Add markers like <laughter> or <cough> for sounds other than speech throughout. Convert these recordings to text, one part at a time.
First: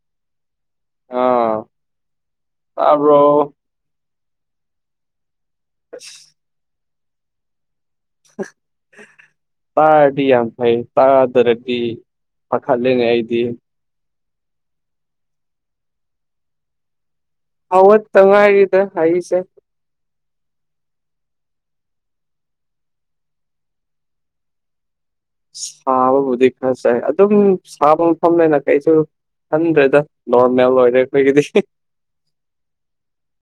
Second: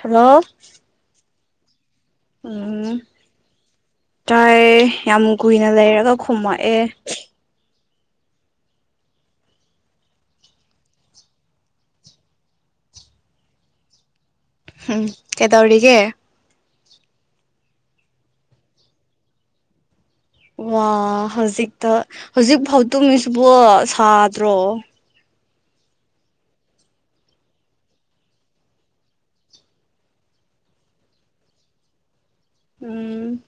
hello ꯑꯥ ꯎꯝ ꯇꯥꯕ꯭ꯔꯣ ꯇꯥꯏꯌꯦ ꯌꯥꯝ ꯀꯨꯏꯅ ꯂꯩꯔꯥꯒ ꯑꯁ ꯈꯨꯝꯃꯛꯑꯦ <unintelligible> ꯇꯥꯔꯥꯗꯤ ꯌꯥꯝ ꯐꯩꯏ ꯇꯥꯗ꯭ꯔꯗꯤ ꯀꯛꯗꯠꯂꯤꯅꯦ ꯑꯩꯗꯤ ꯍꯨꯝ ꯀꯩꯗꯧꯔꯤꯒꯦ ꯍꯧꯒꯠ ꯇ ꯉꯥꯏꯔꯤꯗ ꯑꯩꯁꯦ ꯋꯥ ꯍꯧꯖꯤꯛꯇ ꯍꯧꯖꯤꯛ ꯐꯥꯎ ꯇꯨꯝꯃꯤꯁꯦ ꯁꯥꯗ꯭ꯔꯣ ꯁꯥꯕꯕꯨꯗꯤ ꯈꯔꯥ ꯁꯥꯏ ꯑꯗꯨꯝ ꯁꯥꯕ ꯃꯐꯝꯅꯦꯅꯥ ꯀꯩꯁꯨ ꯈꯟꯗ꯭ꯔꯦꯗ ꯅꯣꯔꯃꯦꯜ ꯑꯣꯏꯔꯦ ꯑꯩꯈꯣꯏꯒꯤꯗꯤ ꯎꯝ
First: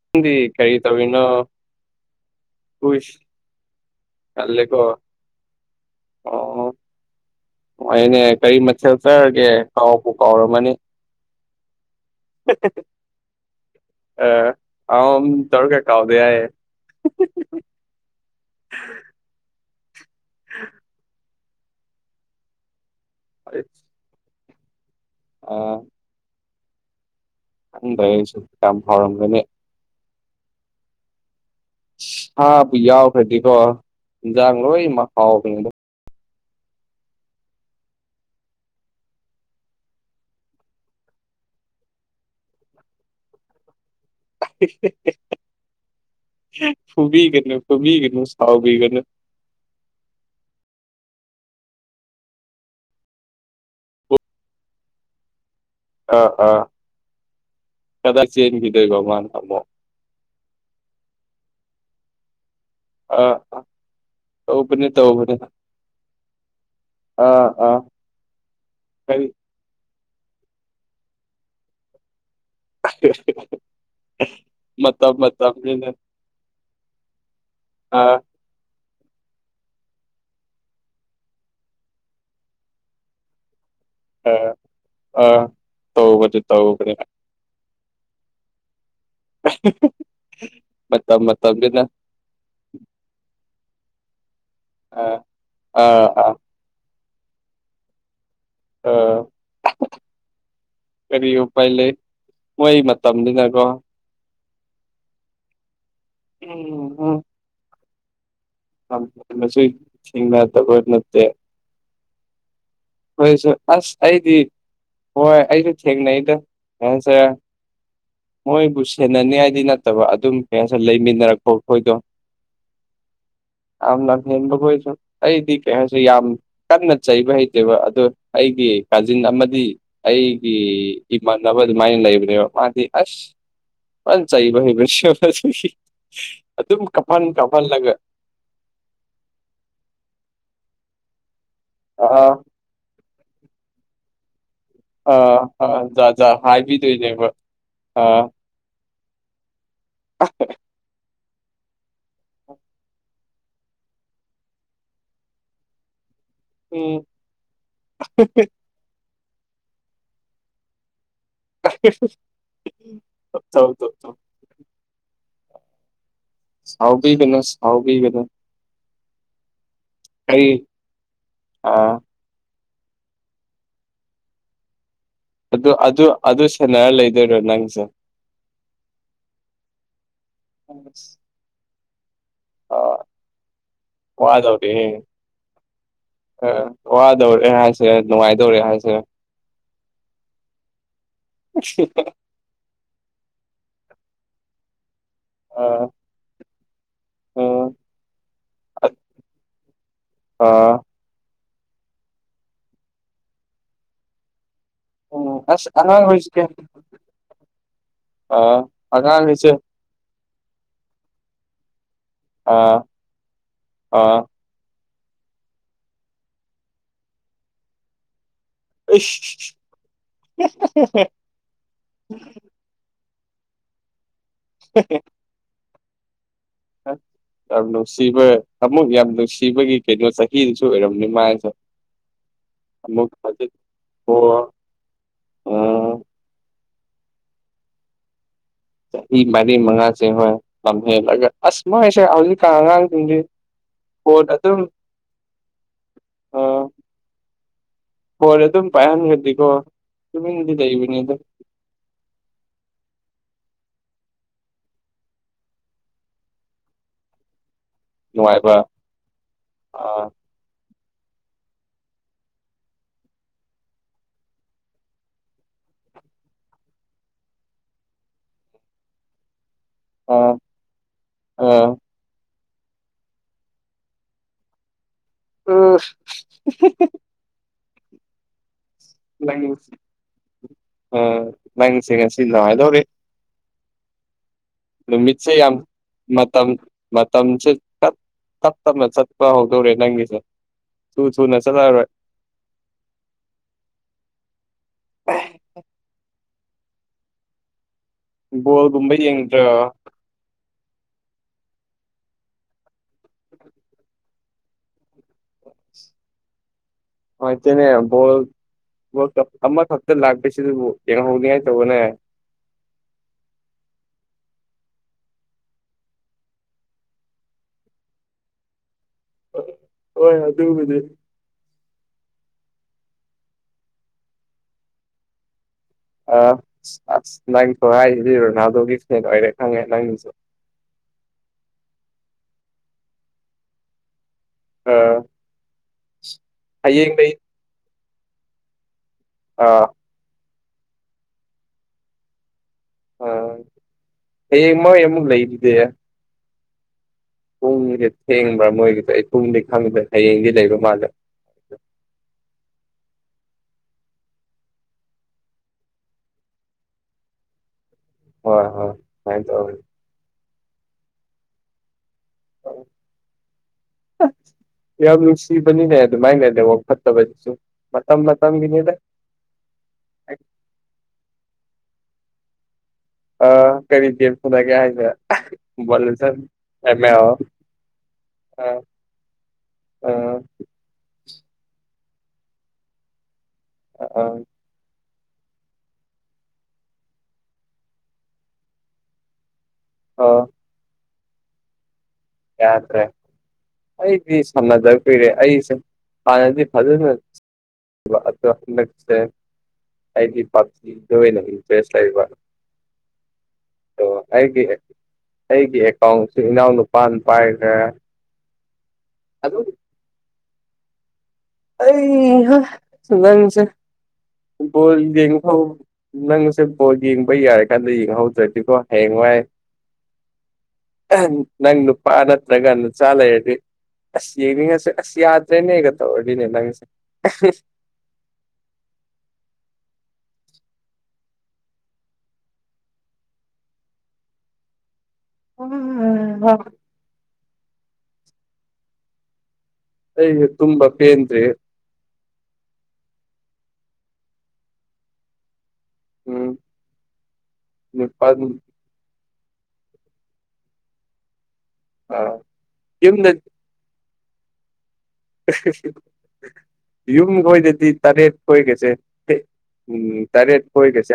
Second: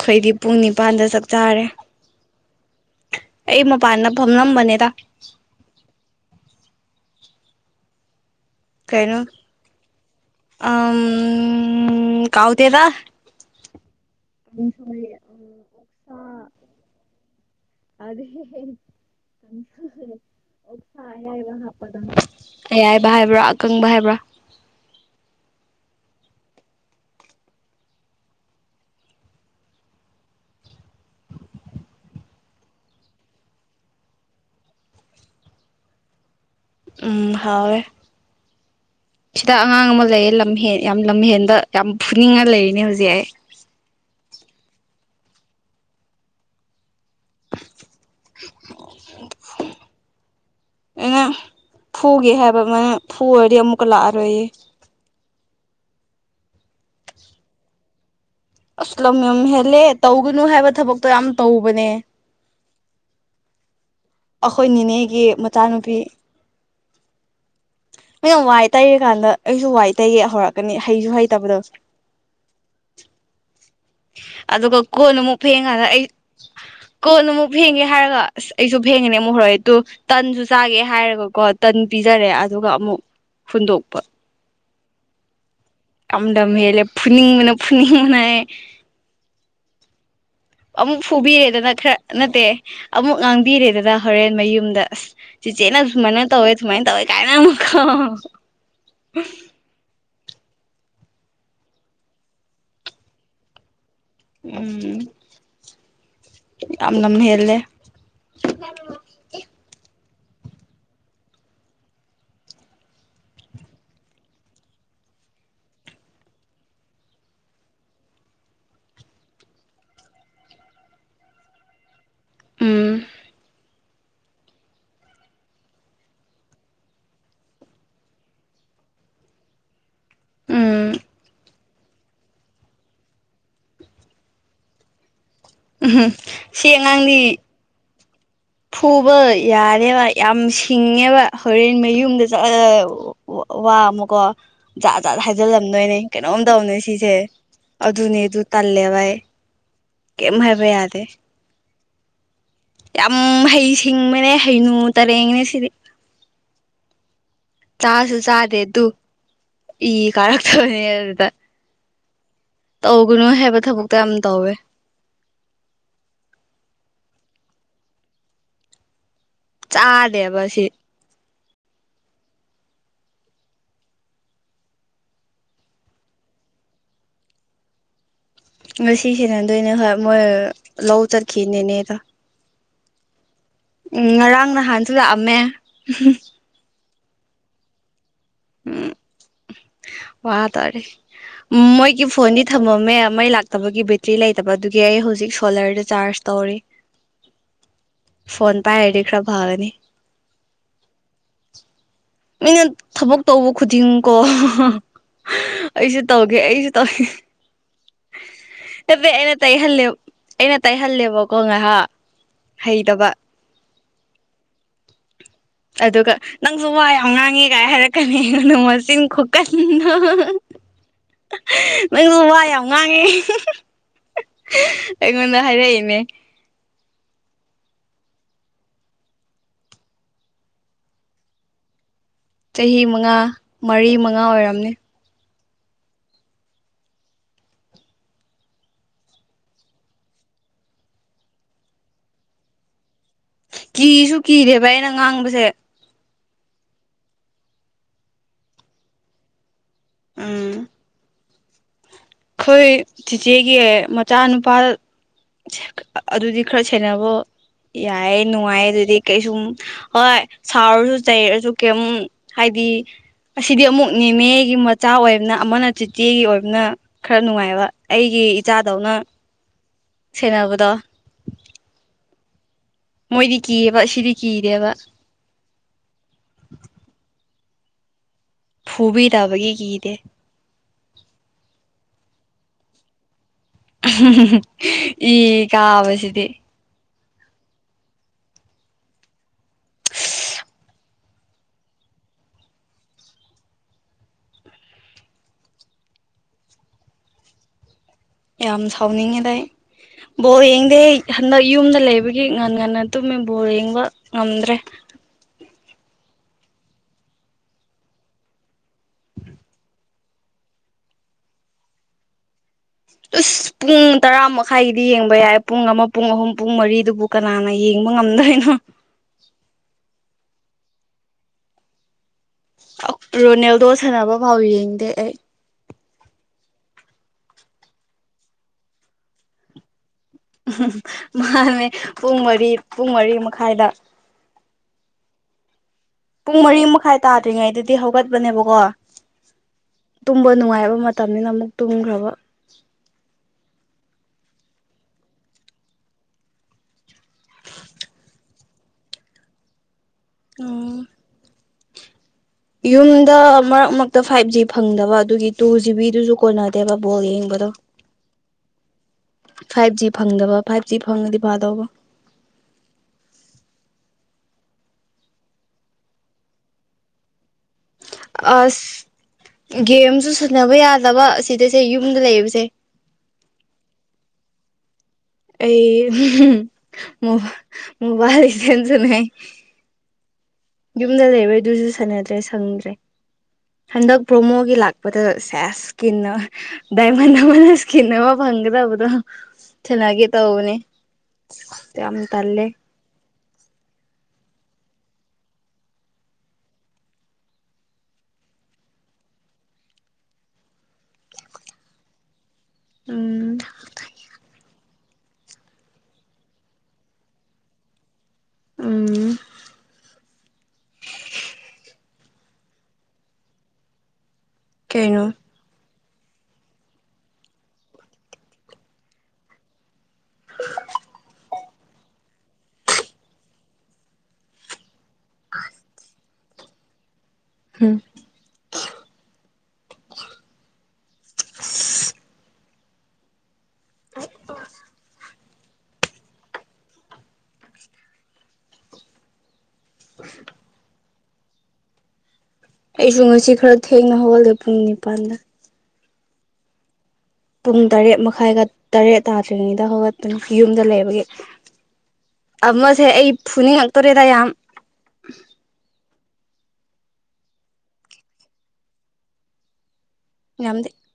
ꯑꯩꯈꯣꯏꯗꯤ ꯅꯪꯗꯤ ꯄꯨꯡ ꯀꯔꯤ ꯅꯤꯄꯥꯟꯗ ꯇꯧꯔꯤꯅꯣ ꯆꯥꯛ ꯆꯔꯦ ꯎꯏꯁ ꯑꯩ ꯃꯄꯥꯟꯗꯥ ꯇꯜꯂꯦꯀꯣ ꯑꯣ ꯍꯣꯏ ꯅꯦ ꯀꯔꯤ ꯃꯠ ꯀꯩꯅꯣ ꯁꯦꯜꯆꯔꯒꯦ ꯀꯥꯎ ꯕꯨ ꯀꯥꯎꯔꯝꯃꯅꯤ ꯑꯝ ꯀꯥꯎꯗꯦꯗ ꯑꯝ ꯑꯝ ꯇꯧꯔꯒꯥ ꯀꯥꯎꯗꯦꯌꯦ ꯑꯗꯦꯕ ꯍꯥꯄꯗ <unintelligible> ꯑꯌꯥꯏꯕ ꯍꯥꯏꯕ꯭ꯔꯥ ꯑꯀꯪꯕ ꯍꯥꯏꯕ꯭ꯔꯥ ꯑꯥ ꯈꯪꯗꯦ ꯑꯩꯁꯨ ꯌꯥꯝ ꯍꯥꯎꯔꯝꯒꯅꯤ ꯏꯁ ꯁꯥꯕꯨ ꯌꯥꯎꯈ꯭ꯔꯗꯤꯀꯣ ꯏꯟꯁꯥꯡ ꯂꯣꯏꯃꯛ ꯍꯥꯎꯕꯤꯅꯤ ꯎꯝ ꯍꯥꯎꯋꯦ ꯁꯤꯗꯥ ꯑꯉꯥꯡ ꯑꯃꯥ ꯂꯩꯌꯦ ꯂꯝꯍꯦꯟ ꯌꯥꯝ ꯂꯝꯍꯦꯟꯕꯥ ꯌꯥꯝ ꯐꯨꯅꯤꯡꯉꯥ ꯂꯩꯔꯤꯅꯦ ꯍꯧꯖꯤꯛ ꯑꯩ <unintelligible> ꯐꯨꯕꯤꯒꯅꯨ ꯐꯨꯕꯤꯒꯅꯨ ꯁꯥꯎꯕꯤꯒꯅꯨ ꯑꯩꯅ ꯐꯨꯒꯦ ꯍꯥꯏꯕ ꯃꯅꯥ ꯐꯨꯔꯥꯗꯤ ꯑꯃꯨꯛꯀꯥ ꯂꯥꯛꯑꯔꯣꯏꯌꯦ ꯑꯥ ꯑꯥ ꯀꯗꯥꯏ ꯑꯁ ꯆꯦꯟꯈꯤꯗꯣꯏꯕ ꯂꯝ ꯃꯅꯥ ꯌꯥꯝ ꯑꯃꯨꯛ ꯍꯦꯜꯂꯦ ꯇꯧꯒꯅꯨ ꯍꯥꯏꯕ ꯊꯕꯛꯇꯣ ꯌꯥꯝ ꯇꯧꯕꯅꯦ ꯑꯥ ꯑꯩꯈꯣꯏ ꯇꯧꯕꯅꯦ ꯅꯤꯅꯦꯒꯤ ꯇꯧꯕꯅꯦ ꯃꯆꯥꯅꯨꯄꯤ ꯑꯥ ꯑꯥ ꯑꯩꯅ ꯋꯥꯏ ꯀꯔꯤ ꯇꯩꯔꯀꯥꯟꯗ ꯑꯩꯁꯨ ꯋꯥꯏ ꯇꯩꯒꯦ ꯍꯧꯔꯛꯀꯅꯤ ꯍꯩꯁꯨ ꯍꯩꯇꯕꯗꯣ <unintelligible> ꯑꯗꯨꯒ ꯃꯇꯝ ꯀꯣꯟ ꯑꯃꯨꯛ ꯐꯦꯡꯀꯥꯟꯗ ꯃꯇꯝꯅꯤꯅ ꯑꯩ ꯀꯣꯟ ꯑꯃꯨꯛ ꯐꯦꯡꯒꯦ ꯑꯥ ꯍꯥꯏꯔꯒ ꯑꯁ ꯑꯩꯁꯨ ꯐꯦꯡꯉꯅꯤ ꯑꯃꯨꯛ ꯍꯧꯔꯦꯇꯨ ꯇꯟꯁꯨ ꯆꯥꯒꯦ ꯍꯥꯏꯔꯒꯀꯣ ꯇꯟ ꯄꯤꯖꯔꯦ ꯑꯗꯨꯒ ꯑꯃꯨꯛ ꯍꯨꯟꯗꯣꯛꯄ ꯑꯥ ꯑꯥ ꯌꯥꯝ ꯇꯧꯕꯅꯦ ꯂꯝ ꯍꯦꯜꯂꯦ ꯇꯧꯕꯅꯦ ꯐꯨꯅꯤꯕꯅꯥ ꯐꯨꯅꯤꯕꯅꯥ ꯑꯩ ꯑꯃꯨꯛ ꯃꯇꯝ ꯐꯨꯕꯤꯔꯦꯗ ꯃꯇꯝꯅꯤꯅ ꯈꯔ ꯅꯠꯇꯦ ꯑꯃꯨꯛ ꯉꯥꯡꯕꯤꯔꯦꯗꯅ ꯍꯣꯔꯦꯟ ꯃꯌꯨꯝꯗ ꯑꯁ ꯑꯥ ꯆꯦꯆꯦꯅ ꯑꯥ ꯁꯨꯃꯥꯏꯅ ꯑꯥ ꯇꯧꯋꯦ ꯁꯨꯃꯥꯏ ꯇꯧꯋꯦ ꯀꯥꯏꯅ ꯑꯃꯨꯛꯀꯣ ꯑꯥ ꯀꯔꯤ ꯎꯄꯥꯏ ꯂꯩ ꯃꯣꯏ ꯃꯇꯝꯅꯤꯅꯀꯣ ꯎꯝ ꯌꯥꯝ ꯂꯝ ꯎꯝ ꯍꯦꯜꯂꯦ <unintelligible> ꯊꯦꯡꯅꯗꯕ ꯅꯠꯇꯦ ꯍꯣꯏꯁꯦ ꯑꯁ ꯑꯩꯗꯤ ꯍꯣꯏ ꯑꯩꯁꯨ ꯊꯦꯡꯅꯩꯗ <unintelligible> ꯃꯣꯏꯕꯨ ꯁꯦꯟꯅꯅꯤ ꯍꯥꯏꯗꯤ ꯅꯠꯇꯕ ꯑꯗꯨꯝ ꯀꯩꯍꯥꯏꯁꯤꯔꯥ ꯂꯩꯃꯤꯟꯅꯔꯛꯄ ꯑꯩꯈꯣꯏꯗꯣ ꯎꯝ ꯌꯥꯝ ꯂꯝ ꯍꯦꯟꯕ ꯈꯣꯏꯁꯨ ꯑꯩꯗꯤ ꯀꯩꯍꯥꯏꯁꯤ ꯌꯥꯝ ꯀꯟꯅ ꯆꯩꯕ ꯍꯩꯇꯦꯕ ꯑꯗꯨ ꯑꯩꯒꯤ ꯀꯖꯤꯟ ꯑꯃꯗꯤ ꯑꯩꯒꯤ ꯎꯝ ꯏꯃꯥꯟꯅꯕ ꯑꯗꯨꯃꯥꯏꯅ ꯂꯩꯕꯅꯦꯕ ꯃꯥꯗꯤ ꯑꯁ ꯐꯖꯟ ꯆꯩꯕ ꯍꯩꯕꯁꯨ ꯎꯝ ꯁꯤ ꯑꯗꯨꯝ ꯑꯉꯥꯡꯗꯤ ꯀꯞꯍꯟ ꯀꯞꯍꯜꯂꯒ ꯐꯨꯕ ꯌꯥꯔꯦꯕ ꯌꯥꯝ ꯁꯤꯡꯉꯦꯕ ꯍꯣꯔꯦꯟ ꯃꯌꯨꯝꯗ ꯑꯥ ꯆꯠꯂ ꯋꯥ ꯑꯃꯀꯣ ꯖꯥꯠ ꯖꯥꯠ ꯑꯥ ꯍꯥꯏꯖꯤꯜꯂꯝ ꯑꯥ ꯗꯣꯏꯅꯦ ꯖꯥꯠ ꯖꯥꯠ ꯀꯩꯅꯣꯝ ꯇꯧꯅꯦ ꯁꯤꯁꯦ ꯍꯥꯏꯕꯤꯗꯣꯏꯅꯦꯕ ꯑꯗꯨꯅꯦ ꯑꯥ ꯑꯗꯨ ꯇꯜꯂꯦꯕ ꯑꯩ ꯀꯩꯝ ꯍꯥꯏꯕ ꯌꯥꯗꯦ <inaudible> ꯌꯥꯝ ꯍꯩ ꯁꯤꯡꯕꯅꯦ ꯍꯩꯅꯨ ꯇꯔꯦꯡꯅꯦ ꯁꯤꯗꯤ ꯎꯝ ꯆꯥꯖꯨ ꯆꯥꯗꯦ ꯑꯗꯨ ꯏ ꯀꯥꯔꯛꯇꯕꯅꯦ ꯑꯗꯨꯗ <unintelligible> ꯇꯧꯒꯅꯨ ꯍꯥꯏꯕ ꯇꯧ ꯇꯧ ꯊꯕꯛꯇ ꯌꯥꯝ ꯇꯧ ꯇꯧꯋꯦ ꯁꯥꯎꯕꯤꯒꯅꯨ ꯁꯥꯎꯕꯤꯒꯅꯨ ꯆꯥꯗꯦꯕ ꯀꯔꯤ ꯁꯤ ꯑꯥ ꯑꯗꯨ ꯑꯗꯨ ꯑꯗꯨ ꯁꯦꯟꯅꯔ ꯂꯩꯗꯣꯏꯔꯣ ꯅꯪꯁꯦ ꯉꯁꯤ ꯁꯤꯅꯗꯣꯏꯅꯦ ꯍꯣꯏ ꯃꯣꯏ ꯂꯧ ꯆꯠꯈꯤ ꯅꯦꯅꯦꯗꯣ ꯑ ꯎꯝ ꯉꯔꯥꯡ ꯅꯍꯥꯟꯁꯨ ꯂꯥꯛꯑꯝꯃꯦ ꯈꯔ ꯋꯥꯗꯧꯔꯦ ꯍꯥꯏ ꯅꯨꯡꯉꯥꯏꯗꯧꯔꯦ ꯎꯝ ꯍꯥꯏꯁꯤꯔ ꯋꯥ ꯗꯧꯔꯦ ꯃꯣꯏꯒꯤ ꯐꯣꯟꯅꯤ ꯊꯝꯃꯝꯃꯦ ꯃꯩ ꯂꯥꯛꯇꯕꯒꯤ ꯕꯦꯇ꯭ꯔꯤ ꯂꯩꯇꯕ ꯑꯗꯨꯒꯤ ꯑꯩ ꯍꯧꯖꯤꯛ ꯑ ꯁꯣꯂꯔꯗ ꯆꯥꯔꯖ ꯇꯧꯔꯤ ꯎꯝ ꯐꯣꯟ ꯄꯥꯏꯔꯗꯤ ꯈꯔ ꯐꯒꯅꯤ ꯑꯥ ꯃꯤꯅ ꯊꯕꯛ ꯇꯧꯕ ꯈꯨꯗꯤꯡꯀꯣ ꯎꯝ ꯑꯁ ꯑꯩꯁꯨ ꯑꯉꯥꯡꯈꯩꯁꯦ ꯇꯧꯒꯦ ꯑꯩꯁꯨ ꯇꯧꯒꯦ ꯑ ꯑꯗꯨꯗꯤ ꯑꯩꯅ ꯑꯉꯥꯡꯈꯩꯁꯦ ꯇꯩꯍꯜꯂꯦ ꯑꯩꯅ ꯇꯩꯍꯜꯂꯦꯕꯀꯣ ꯉꯥꯏꯍꯥꯛ ꯑꯥ ꯍꯩꯇꯕ ꯑꯥ ꯑꯗꯨꯒ ꯅꯪꯖꯨ ꯋꯥ ꯌꯥꯝ ꯉꯥꯡꯉꯦ ꯒꯥꯏ ꯍꯥꯏꯔꯛ ꯀꯅꯤ ꯃꯆꯤꯟ ꯏꯁ ꯈꯨꯀꯟ ꯑꯃ <unintelligible> ꯅꯪꯗꯣ ꯋꯥ ꯌꯥꯝ ꯉꯥꯡꯉꯦ ꯑꯩꯉꯣꯟꯗ ꯍꯥꯏꯔꯛꯏꯅꯦ ꯌꯥꯝ ꯅꯨꯡꯁꯤꯕ ꯑꯃꯛ ꯌꯥꯝ ꯅꯨꯡꯁꯤꯕꯒꯤ ꯀꯩꯅꯣ ꯆꯍꯤꯗꯨꯁꯨ ꯑꯣꯏꯔꯝꯅꯤ ꯃꯥꯁꯦ ꯆꯍꯤ ꯑꯃꯨꯛ ꯃꯉꯥ ꯍꯧꯖꯤꯛ ꯃꯔꯤ ꯃꯉꯥ ꯑꯣꯏꯔꯝꯅꯦ ꯑꯣ ꯆꯥꯍꯤ ꯃꯥꯔꯤ ꯃꯉꯁꯦ ꯂꯝꯍꯦꯜꯂꯒ ꯑꯁ ꯃꯥꯏꯁꯦ ꯍꯧꯖꯤꯛꯀꯥꯟ ꯑꯉꯥꯡꯁꯤꯡꯖꯤ ꯀꯤꯁꯨ ꯀꯤꯔꯦꯕ ꯑꯩꯅ ꯉꯥꯡꯕꯁꯦ ꯑ ꯐꯣꯟ ꯑꯗꯨꯝ ꯄꯥꯏꯍꯟꯈ꯭ꯔꯗꯤꯀꯣ ꯇꯨꯃꯤꯟꯗꯤ ꯎꯝ ꯂꯩꯕꯅꯤ ꯑꯗꯨꯝ ꯑꯩꯈꯣꯏ ꯆꯤꯆꯦꯒꯤ ꯃꯆꯥꯅꯨꯄꯥ ꯑꯗꯨꯗꯤ ꯈꯔ ꯁꯦꯟꯅꯅꯕꯣ ꯌꯥꯏꯌꯦ ꯅꯨꯡꯉꯥꯏꯕ ꯅꯨꯡꯉꯥꯏꯌꯦ ꯑꯗꯨꯗꯤ ꯀꯩꯁꯨꯝ ꯑꯥ ꯍꯣꯏ ꯁꯥꯎꯔꯖꯨ ꯆꯩꯩꯔꯁꯨ ꯀꯩꯝ ꯍꯥꯏꯗꯤ ꯑꯁꯤꯗꯤ ꯑꯃꯨꯛ ꯅꯃꯦ ꯒꯤ ꯃꯆꯥ ꯑꯣꯏꯕꯅ ꯑꯃꯅ ꯆꯤꯆꯦꯒꯤ ꯑꯣꯏꯕꯅ ꯈꯔ ꯅꯨꯡꯉꯥꯏꯕ ꯑꯩꯒꯤ ꯏꯆꯥꯗꯧꯅ ꯑꯥ ꯁꯦꯅꯕꯗꯣ ꯑꯥ ꯃꯣꯏꯗꯤ ꯀꯤꯑꯕ ꯁꯤꯗꯤ ꯀꯤꯗꯦꯕ ꯎꯝ ꯅꯪ ꯄꯨꯕꯤꯗꯕꯒꯤ ꯀꯤꯗꯦ ꯑꯥ ꯅꯪ ꯁꯦ ꯉꯁꯤ ꯅꯨꯉꯥꯗꯧꯔꯤ ꯏ ꯀꯥꯕꯁꯤꯗꯤ ꯃꯇꯝꯁꯦꯞ ꯇꯞ ꯇꯞꯅ ꯆꯠꯄ ꯍꯧꯗꯧꯔꯦ ꯅꯪꯒꯤꯁꯦ ꯇꯨ ꯊꯨ ꯅ ꯆꯂꯔꯣꯏ ꯌꯥꯝ ꯕꯣꯜꯒꯨꯝꯕ ꯁꯥꯎꯅꯤꯡꯉꯦꯗ ꯌꯦꯡꯗ꯭ꯔꯣ ꯕꯣꯜ ꯌꯦꯡꯗꯦ ꯍꯟꯗꯛ ꯌꯨꯝꯗ ꯂꯩꯕꯒꯤ ꯉꯟ ꯉꯟꯅ ꯇꯨꯝꯃꯤ ꯕꯣꯜ ꯌꯦꯡꯕ ꯉꯝꯗ꯭ꯔꯦ <unintelligible> ꯑꯆꯅꯦ ꯑ ꯃ ꯍꯞ ꯂꯥꯛꯄꯤꯁꯗꯕꯨ ꯌꯦꯡ ꯍꯣꯅꯤ ꯇꯒꯣꯅꯦ ꯑꯁ ꯄꯨꯡ ꯇꯔꯥ ꯃꯈꯥꯏꯒꯤꯗꯤ ꯌꯦꯡꯕ ꯌꯥꯏ ꯄꯨꯡ ꯑꯃ ꯄꯨꯡ ꯑꯍꯨꯝ ꯄꯨꯡ ꯃꯔꯤꯗꯨꯕꯨ ꯀꯅꯥꯅ ꯌꯦꯡꯕ ꯉꯝꯗꯣꯏꯅꯣ ꯍꯣꯏꯣꯏ ꯑꯗꯨꯕꯨꯗꯤ ꯔꯣꯅꯦꯜꯗꯣ ꯁꯥꯟꯅꯕ ꯐꯥꯎ ꯌꯦꯡꯗꯦ ꯑꯩ ꯑ ꯑ ꯑꯁ ꯅꯪꯁꯨ ꯍꯥꯏꯔꯤꯗꯤ ꯔꯣꯅꯥꯜꯗꯣꯒꯤ ꯐꯦꯟ ꯑꯣꯏꯔꯦ ꯈꯪꯉꯦ ꯅꯪꯒꯤꯁꯨ ꯎꯝ ꯃꯥꯅꯦ ꯄꯨꯡ ꯃꯔꯤ ꯄꯨꯡ ꯃꯔꯤ ꯃꯈꯥꯏꯗ ꯑꯣ ꯄꯨꯡ ꯃꯔꯤ ꯃꯈꯥꯏ ꯇꯥꯗ꯭ꯔꯤꯉꯩꯗꯗꯤ ꯍꯧꯒꯠꯄꯅꯦꯕꯀꯣ ꯑꯥ ꯇꯨꯝꯕ ꯅꯨꯡꯉꯥꯏꯔꯕ ꯃꯇꯝꯅꯤꯅ ꯑꯃꯨꯛ ꯇꯨꯝꯈ꯭ꯔꯕ ꯍꯥꯌꯦꯡ ꯃꯣꯏ ꯑꯃꯨꯛ ꯂꯩꯗꯦ ꯄꯨꯡꯁꯦ ꯊꯦꯡꯕ꯭ꯔꯥ ꯃꯣꯏꯒꯤꯁꯨ ꯑꯩ ꯄꯨꯡꯗꯤ ꯈꯪꯗ꯭ꯔꯦ ꯍꯌꯦꯡꯗꯤ ꯂꯩꯕ ꯎꯝ ꯃꯥꯜꯂꯦ ꯌꯨꯝꯗ ꯃꯔꯛ ꯃꯔꯛꯇ ꯐꯥꯏꯚ ꯖꯤ ꯐꯪꯗꯕ ꯑꯗꯨꯒꯤ ꯇꯨ ꯖꯤ ꯕꯤꯗꯨꯁꯨ ꯀꯣꯟꯅꯗꯦꯕ ꯕꯣꯜ ꯌꯦꯡꯕꯗꯣ ꯍꯣꯏ ꯍꯣꯏ ꯁꯨꯃꯥꯏꯅ ꯇꯧꯋꯤ ꯐꯥꯏꯚ ꯖꯤ ꯐꯪꯗꯕ ꯐꯥꯏꯚ ꯖꯤ ꯐꯪꯉꯗꯤ ꯐꯥꯗꯧꯕ <unintelligible> ꯌꯥꯝ ꯅꯨꯡꯁꯤꯕꯅꯤꯅꯦ ꯑꯗꯨꯃꯥꯏꯅꯅꯦ ꯋꯥ ꯐꯠꯇꯕꯗꯨꯁꯨ ꯑꯁ ꯒꯦꯝꯁꯨ ꯁꯥꯟꯅꯕ ꯌꯥꯗꯕ ꯁꯤꯗꯁꯦ ꯌꯨꯝꯗ ꯂꯩꯕꯁꯦ ꯑ ꯀꯔꯤ ꯒꯦꯝ ꯁꯅꯒꯦ ꯍꯥꯏꯁꯦ ꯃꯣꯕꯥꯏꯜ ꯑꯩ ꯂꯤꯖꯦꯟ ꯑꯦꯝ ꯑꯦꯜ ꯃꯣꯕꯥꯜꯁꯨ ꯑꯣ ꯌꯨꯝꯗ ꯂꯩꯕꯩꯗꯨꯁꯨ ꯁꯥꯟꯅꯗ꯭ꯔꯦ ꯁꯪꯗ꯭ꯔꯦ ꯍꯟꯗꯛ ꯑꯥ ꯄꯕ꯭ꯔꯣꯃꯣꯒꯤ ꯂꯥꯛ ꯄ ꯁꯦꯁ ꯁꯀꯤꯅ ꯗꯗꯥꯏꯃꯟꯗꯃꯅ ꯁꯀꯤꯟ ꯋꯥ ꯐꯪꯒꯗ ꯄ ꯊꯅꯒꯦ ꯑꯥ ꯇꯧꯕꯅꯦ ꯌꯥꯝ ꯇꯜꯂꯦ ꯌꯥꯗ꯭ꯔꯦ ꯑꯩꯗꯤ ꯁꯝꯅꯗꯕ ꯀꯨꯏꯔꯦ ꯑꯩꯁꯦ ꯍꯥꯟꯅꯗꯤ ꯐꯖꯅ <unintelligible> ꯑꯗꯥ ꯍꯟꯗꯛꯁꯦ ꯑꯩꯗꯤ ꯄꯞꯖꯤꯗꯥ ꯑꯣꯏꯅꯥ ꯏꯟꯇꯔꯦꯁ ꯂꯩꯕ ꯎꯝ ꯑꯩꯒꯤ ꯑꯩꯒꯤ ꯑꯦꯀꯥꯎꯟꯁꯤ ꯏꯅꯥꯎ <unintelligible> ꯄꯥꯟ ꯄꯥꯏ ꯍꯦ ꯎꯝ ꯑꯗꯣ ꯍꯩ ꯍꯥ <unintelligible> ꯐꯨꯕꯣꯜ ꯀꯩꯅꯣ ꯌꯦꯡꯕ ꯅꯪꯁꯦ ꯕꯣꯜ ꯌꯦꯡꯕ ꯌꯥꯔ ꯀꯥꯟꯗ ꯌꯦꯡꯍꯧꯗ꯭ꯔꯗꯤꯀꯣ ꯍꯌꯦꯡꯋꯥꯏ ꯅꯪ ꯅꯨꯄꯥ ꯅꯠꯇꯔꯒ ꯅꯆꯥ ꯂꯩꯔꯗꯤ ꯑꯁ ꯌꯦꯅꯤꯡꯉꯁꯨ ꯑꯁ ꯌꯥꯗ꯭ꯔꯦꯅꯦꯒ ꯇꯧꯔꯅꯤꯅꯦ ꯅꯪꯁꯦ ꯍꯝ <unintelligible> ꯎꯝ <unintelligible> ꯑꯩ ꯇꯨꯝꯕ ꯄꯦꯟꯗꯦ ꯑꯩꯁꯨ ꯉꯁꯤ ꯈꯔ ꯊꯦꯡꯅ ꯍꯧꯒꯠꯂꯦ ꯄꯨꯡ ꯅꯤꯄꯥꯟ ꯎꯝ ꯄꯨꯡ ꯇꯔꯦꯠ ꯅꯤꯄꯥꯜ ꯃꯈꯥꯏꯒ ꯇꯔꯦꯠ ꯇꯥꯗ꯭ꯔꯤꯉꯩꯗ ꯍꯧꯒꯇꯄꯥ ꯌꯨꯝꯗ ꯂꯩꯕꯒꯤ ꯑꯥ ꯑꯃꯁꯦ ꯑꯩ ꯌꯨꯝꯗ ꯐꯨꯅꯤꯡꯉꯛꯇꯣꯔꯦꯗ ꯌꯥꯝ ꯌꯨꯝ ꯈꯣꯏꯗꯗꯤ ꯇꯔꯦꯠ ꯈꯣꯏꯒꯁꯦ ꯎꯝ ꯇꯔꯦꯠ ꯌꯥꯝꯗꯤ ꯍꯣꯏꯒꯁꯦ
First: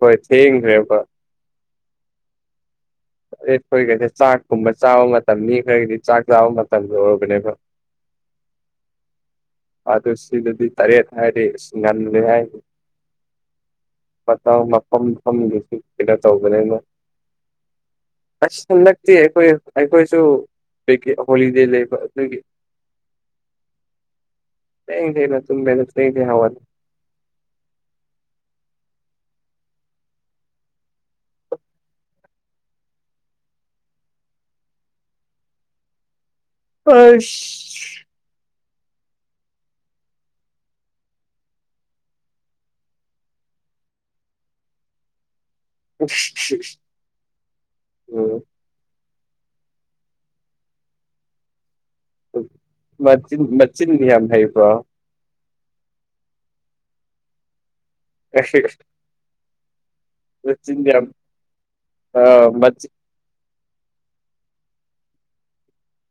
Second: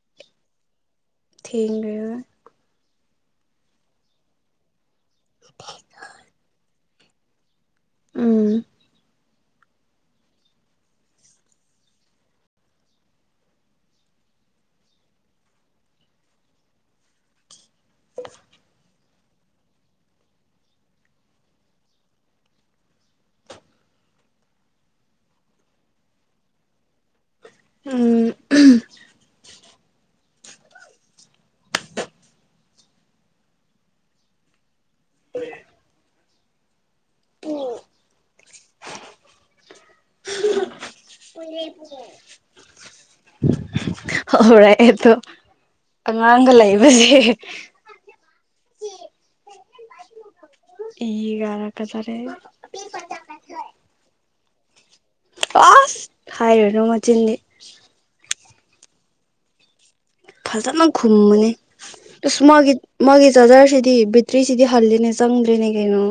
ꯍꯣꯏ ꯊꯦꯡꯈ꯭ꯔꯦꯕ ꯊꯦꯡꯒꯔꯦ ꯇꯔꯦꯠ ꯈꯣꯏꯒꯥꯖꯦ ꯆꯥꯛꯀꯨꯝꯕ ꯆꯥꯕ ꯃꯇꯝ ꯈꯔꯒꯤꯗꯤ ꯆꯥꯛ ꯆꯥꯕ <unintelligible> ꯃꯥꯇꯝ ꯌꯧꯔꯕꯅꯦꯕ ꯎꯝ ꯑꯗꯨ ꯁꯤꯗꯗꯤ ꯇꯔꯦꯠ ꯍꯥꯏꯗꯤ ꯉꯜꯂꯦ ꯍꯥꯏ <unintelligible> ꯃꯇꯝ ꯃꯐꯝ ꯃꯐꯝꯗꯨꯁꯨ ꯀꯩꯅꯣ ꯇꯧꯧꯕꯅꯦꯅ ꯑꯁ ꯍꯟꯗꯛꯇꯤ ꯑꯩꯈꯣꯏ ꯑꯩꯈꯣꯏꯁꯨ ꯍꯣꯂꯤꯗꯦ ꯂꯩꯕ ꯑꯗꯨꯒꯤ ꯊꯦꯡ ꯊꯦꯡꯅꯥ ꯇꯨꯝꯃꯦ ꯑꯗꯨ ꯊꯦꯡ ꯊꯦꯡ ꯍꯧꯒꯠꯂꯦ ꯎꯝ <unintelligible> ꯑꯁ <unintelligible> ꯍꯣꯔꯛꯑꯦ ꯇꯣ ꯑꯉꯥꯡꯒ ꯂꯩꯕꯁꯦ ꯎꯝ ꯑꯩꯔꯥ <unintelligible> ꯃꯆꯤꯟ ꯃꯆꯤꯟꯗꯤ ꯌꯥꯝ ꯍꯩꯕ꯭ꯔꯣ ꯐꯁ ꯍꯥꯏꯔꯅꯣ ꯃꯆꯤꯟꯗꯤ <unintelligible> ꯐꯖꯅ ꯌꯥꯝ ꯈꯨꯝꯕꯅꯤ ꯑ ꯑꯁ ꯃꯥꯒꯤ ꯃꯆꯤꯟ ꯃꯥꯒꯤ ꯆꯥꯔꯖꯔꯁꯤꯗꯤ ꯕꯦꯇ꯭ꯔꯤꯁꯤꯗꯤ ꯍꯜꯂꯤꯅꯦ ꯆꯪꯗ꯭ꯔꯦꯅꯦ ꯀꯩꯅꯣ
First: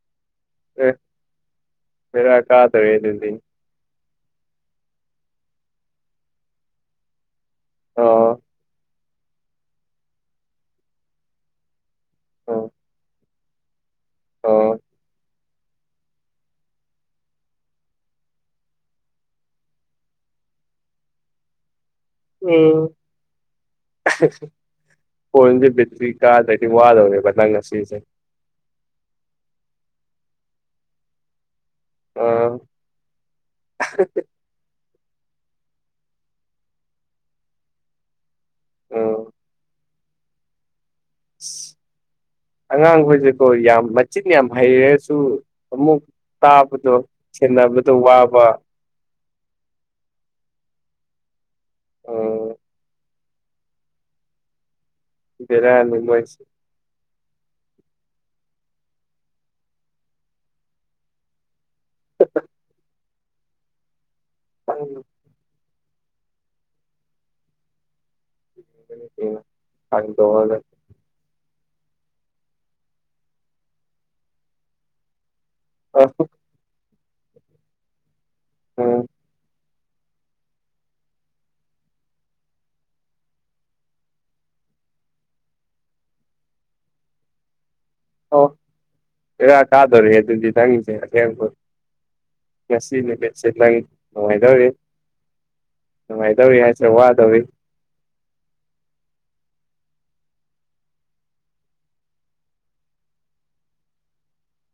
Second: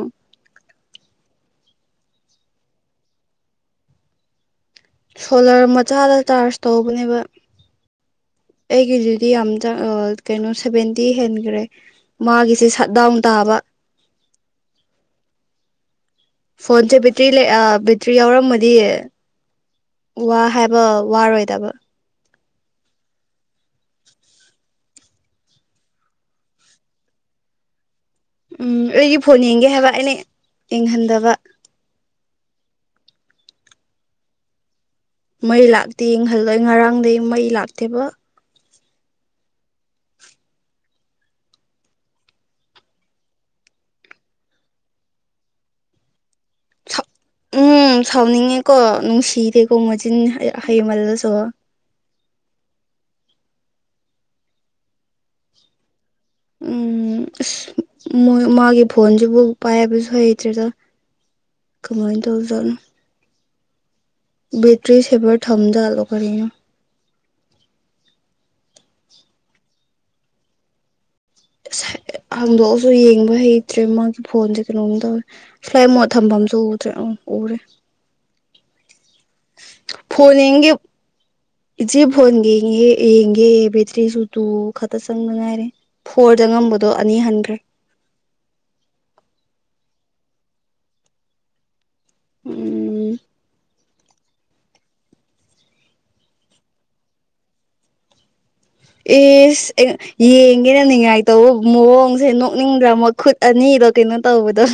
ꯑꯦ ꯕꯦꯔꯥꯥ ꯀꯥꯗꯔꯦ ꯑꯗꯨꯗꯤ ꯁꯣꯂꯔ ꯃꯆꯥꯗ ꯆꯥꯔꯖ ꯇꯧꯕꯅꯦꯕ ꯑꯣ ꯑꯩꯒꯤꯗꯨꯗꯤ ꯌꯥꯝ ꯀꯩꯅꯣ ꯁꯚꯦꯟꯇꯤ ꯍꯦꯟꯈ꯭ꯔꯦ ꯑꯣ ꯃꯥꯒꯤꯁꯦ ꯁꯠ ꯗꯥꯎꯟ ꯇꯥꯕ ꯑꯣ ꯐꯣꯟꯁꯦ ꯕꯦꯇ꯭ꯔꯤ ꯂꯩ ꯕꯦꯇ꯭ꯔꯤ ꯌꯥꯎꯔꯝꯃꯗꯤ ꯋꯥ ꯍꯥꯏꯕ ꯋꯥꯔꯣꯏꯗꯕ ꯎꯝ ꯀꯟꯗꯤ ꯇꯔꯤ ꯀꯥ ꯇ ꯋꯥꯗ ꯑꯣꯏꯧꯦꯕ ꯅꯥꯡ ꯉꯁꯤꯁꯦ ꯎꯝ ꯑꯩꯒꯤ ꯐꯣꯟ ꯌꯦꯡꯒꯦ ꯍꯥꯏꯕ ꯑꯩꯅ ꯌꯦꯡꯍꯟꯗꯕ ꯑꯝ ꯃꯩ ꯂꯥꯛꯇꯦꯍꯜꯂꯣꯏ ꯉꯔꯥꯡꯗꯒꯤꯩ ꯃꯩ ꯂꯥꯛꯇꯦꯕ ꯑꯥ <inaudible> ꯑꯉꯥꯡꯈꯣꯏꯁꯦꯀꯣ ꯌꯥꯝ ꯃꯆꯤꯟ ꯌꯥꯝ ꯍꯩꯔꯁꯨ ꯑꯃꯨꯛ ꯇꯥꯕꯗꯣ ꯁꯥꯎ ꯁꯦꯟꯅꯕꯗꯣ ꯎꯝ ꯋꯥꯕ ꯁꯥꯎꯅꯤꯡꯉꯦꯀꯣ ꯅꯨꯡꯁꯤꯗꯦꯀꯣ ꯃꯥꯆꯤꯟ ꯍꯩꯃꯜꯂꯁꯨ ꯑꯣ ꯕꯔꯅꯤ ꯃꯣꯏꯁꯤ ꯎꯝ ꯑꯁ ꯃꯣꯏ ꯃꯥꯒꯤ ꯐꯣꯟꯁꯤꯕꯨ ꯄꯥꯏꯕꯁꯨ ꯍꯩꯇ꯭ꯔꯦꯗ ꯀꯃꯥꯏꯅ ꯇꯧꯖꯅꯣ ꯕꯦꯇ꯭ꯔꯤ ꯁꯦꯚꯔ ꯊꯝꯖꯥꯠꯂꯣ ꯀꯔꯤꯅꯣ <unintelligible> ꯍꯥꯡꯗꯣꯛꯑꯁꯨ ꯌꯦꯡꯕ ꯍꯩꯇ꯭ꯔꯦ ꯃꯥꯒꯤ ꯐꯣꯟꯁꯦ ꯀꯩꯅꯣꯝ ꯇꯧꯋꯦ ꯁ꯭ꯂꯥꯏ ꯃꯣꯠ ꯊꯝꯐꯝꯁꯨꯨ ꯎꯗ꯭ꯔꯦ ꯑ ꯎꯔꯦ ꯐꯣꯟ ꯌꯦꯡꯒꯦ ꯏꯆꯦ ꯐꯣꯟ ꯌꯦꯡꯉꯦ ꯌꯦꯡꯒꯦ ꯕꯦꯇ꯭ꯔꯤ ꯁꯨ ꯇꯨ ꯈꯛꯇ ꯆꯪꯅꯉꯥꯏꯔꯦ ꯐꯣꯔꯗ ꯉꯝꯕꯗꯣ ꯑꯅꯤ ꯍꯟꯈ꯭ꯔꯦ ꯑꯣ ꯏꯔꯥ ꯇꯥꯗꯣꯣꯔꯦ ꯑꯗꯨꯗꯤ ꯆꯪꯁꯦ ꯑꯦꯡꯈ ꯎꯝ ꯉꯁꯤꯅꯨꯃꯤꯠꯁꯦ ꯅꯪ ꯅꯨꯡꯉꯥꯏꯗꯧꯔꯤ ꯅꯨꯡꯉꯥꯏꯗꯧꯔꯤ ꯍꯥꯏꯁꯤꯔ ꯋꯥꯗꯧꯔꯤ ꯏꯁ ꯌꯦꯡꯒꯦꯅ ꯅꯤꯡꯉꯥꯏ ꯇꯧꯕ ꯃꯑꯣꯡꯁꯦ ꯅꯣꯛꯅꯤꯡꯗ꯭ꯔ ꯃꯈꯠ ꯑꯅꯤꯗꯣ ꯀꯩꯅꯣ ꯇꯧꯕꯗꯣ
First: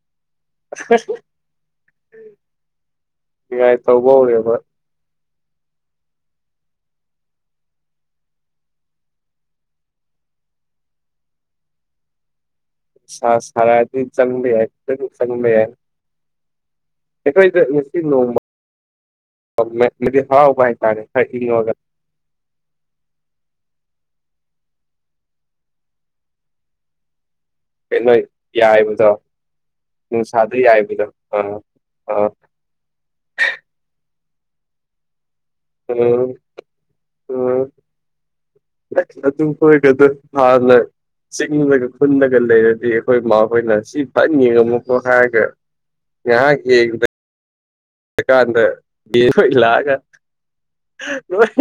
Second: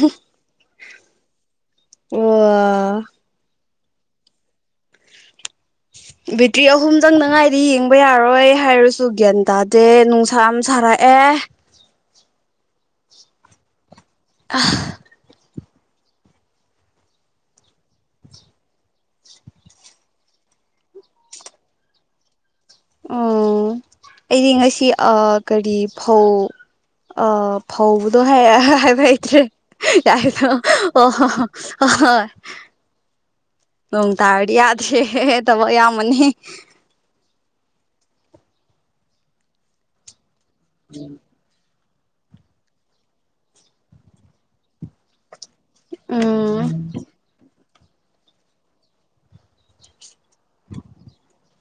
ꯑꯣ ꯉꯥꯏ ꯇꯧꯕ ꯍꯧꯔꯦꯕ ꯕꯦꯇ꯭ꯔꯤ ꯑꯍꯨꯝ ꯆꯪꯅꯉꯥꯏꯗꯤ ꯌꯦꯡꯕ ꯌꯥꯔꯣꯏ ꯍꯥꯏꯔꯁꯨ ꯒ꯭ꯌꯥꯟ ꯇꯥꯗꯦ ꯅꯨꯡꯁꯥ ꯑꯃ ꯁꯥꯔꯛꯦ ꯑꯦ ꯁꯥ ꯁꯔꯗꯤ ꯆꯪꯕ ꯌꯥ ꯌꯥ ꯆꯪꯕ ꯌꯥꯏ ꯑꯩꯈꯣꯏꯁꯤ ꯅꯣꯡꯃ ꯃꯩꯗꯤ ꯍꯔꯥꯎꯕ ꯍꯥꯏ ꯇꯥꯔꯦ ꯈꯔ ꯏꯪꯉꯒ ꯑꯣ ꯑꯩꯗꯤ ꯉꯁꯤ ꯀꯔꯤ ꯐꯧ ꯀꯩꯅꯣ ꯐꯧꯕꯗꯣ ꯍꯥꯏ ꯌꯥꯏꯕꯗꯣ ꯍꯥꯏꯕꯇ꯭ꯔꯦ ꯌꯥꯗ ꯅꯨꯡꯁꯥꯗ ꯌꯥꯏꯕꯗꯣ ꯑꯣ ꯑꯥ ꯍꯣꯏ ꯑꯥ ꯎꯝ ꯇ ꯌꯥꯗ꯭ꯔꯦ ꯇꯕꯣ ꯌꯥꯝꯃꯅꯤ ꯎ ꯑꯗꯨꯝ ꯀꫭꯏꯗꯦ ꯍꯥꯟꯅ ꯆꯤꯡꯗꯒ ꯈꯨꯟꯂꯒ ꯂꯩꯔꯗꯤ ꯑꯩꯈꯣꯏ ꯃꯥꯣꯏꯅ ꯁꯤ ꯐꯅ ꯌꯦꯡꯉꯝꯃꯨꯀꯣ ꯍꯥꯏꯔꯒ ꯌꯥ ꯎꯝ ꯍꯦꯒꯗ ꯆ ꯆꯠꯀꯥꯟꯗ ꯌꯦ ꯂꯣꯏ ꯂꯥꯛꯑꯒ ꯅꯣꯏ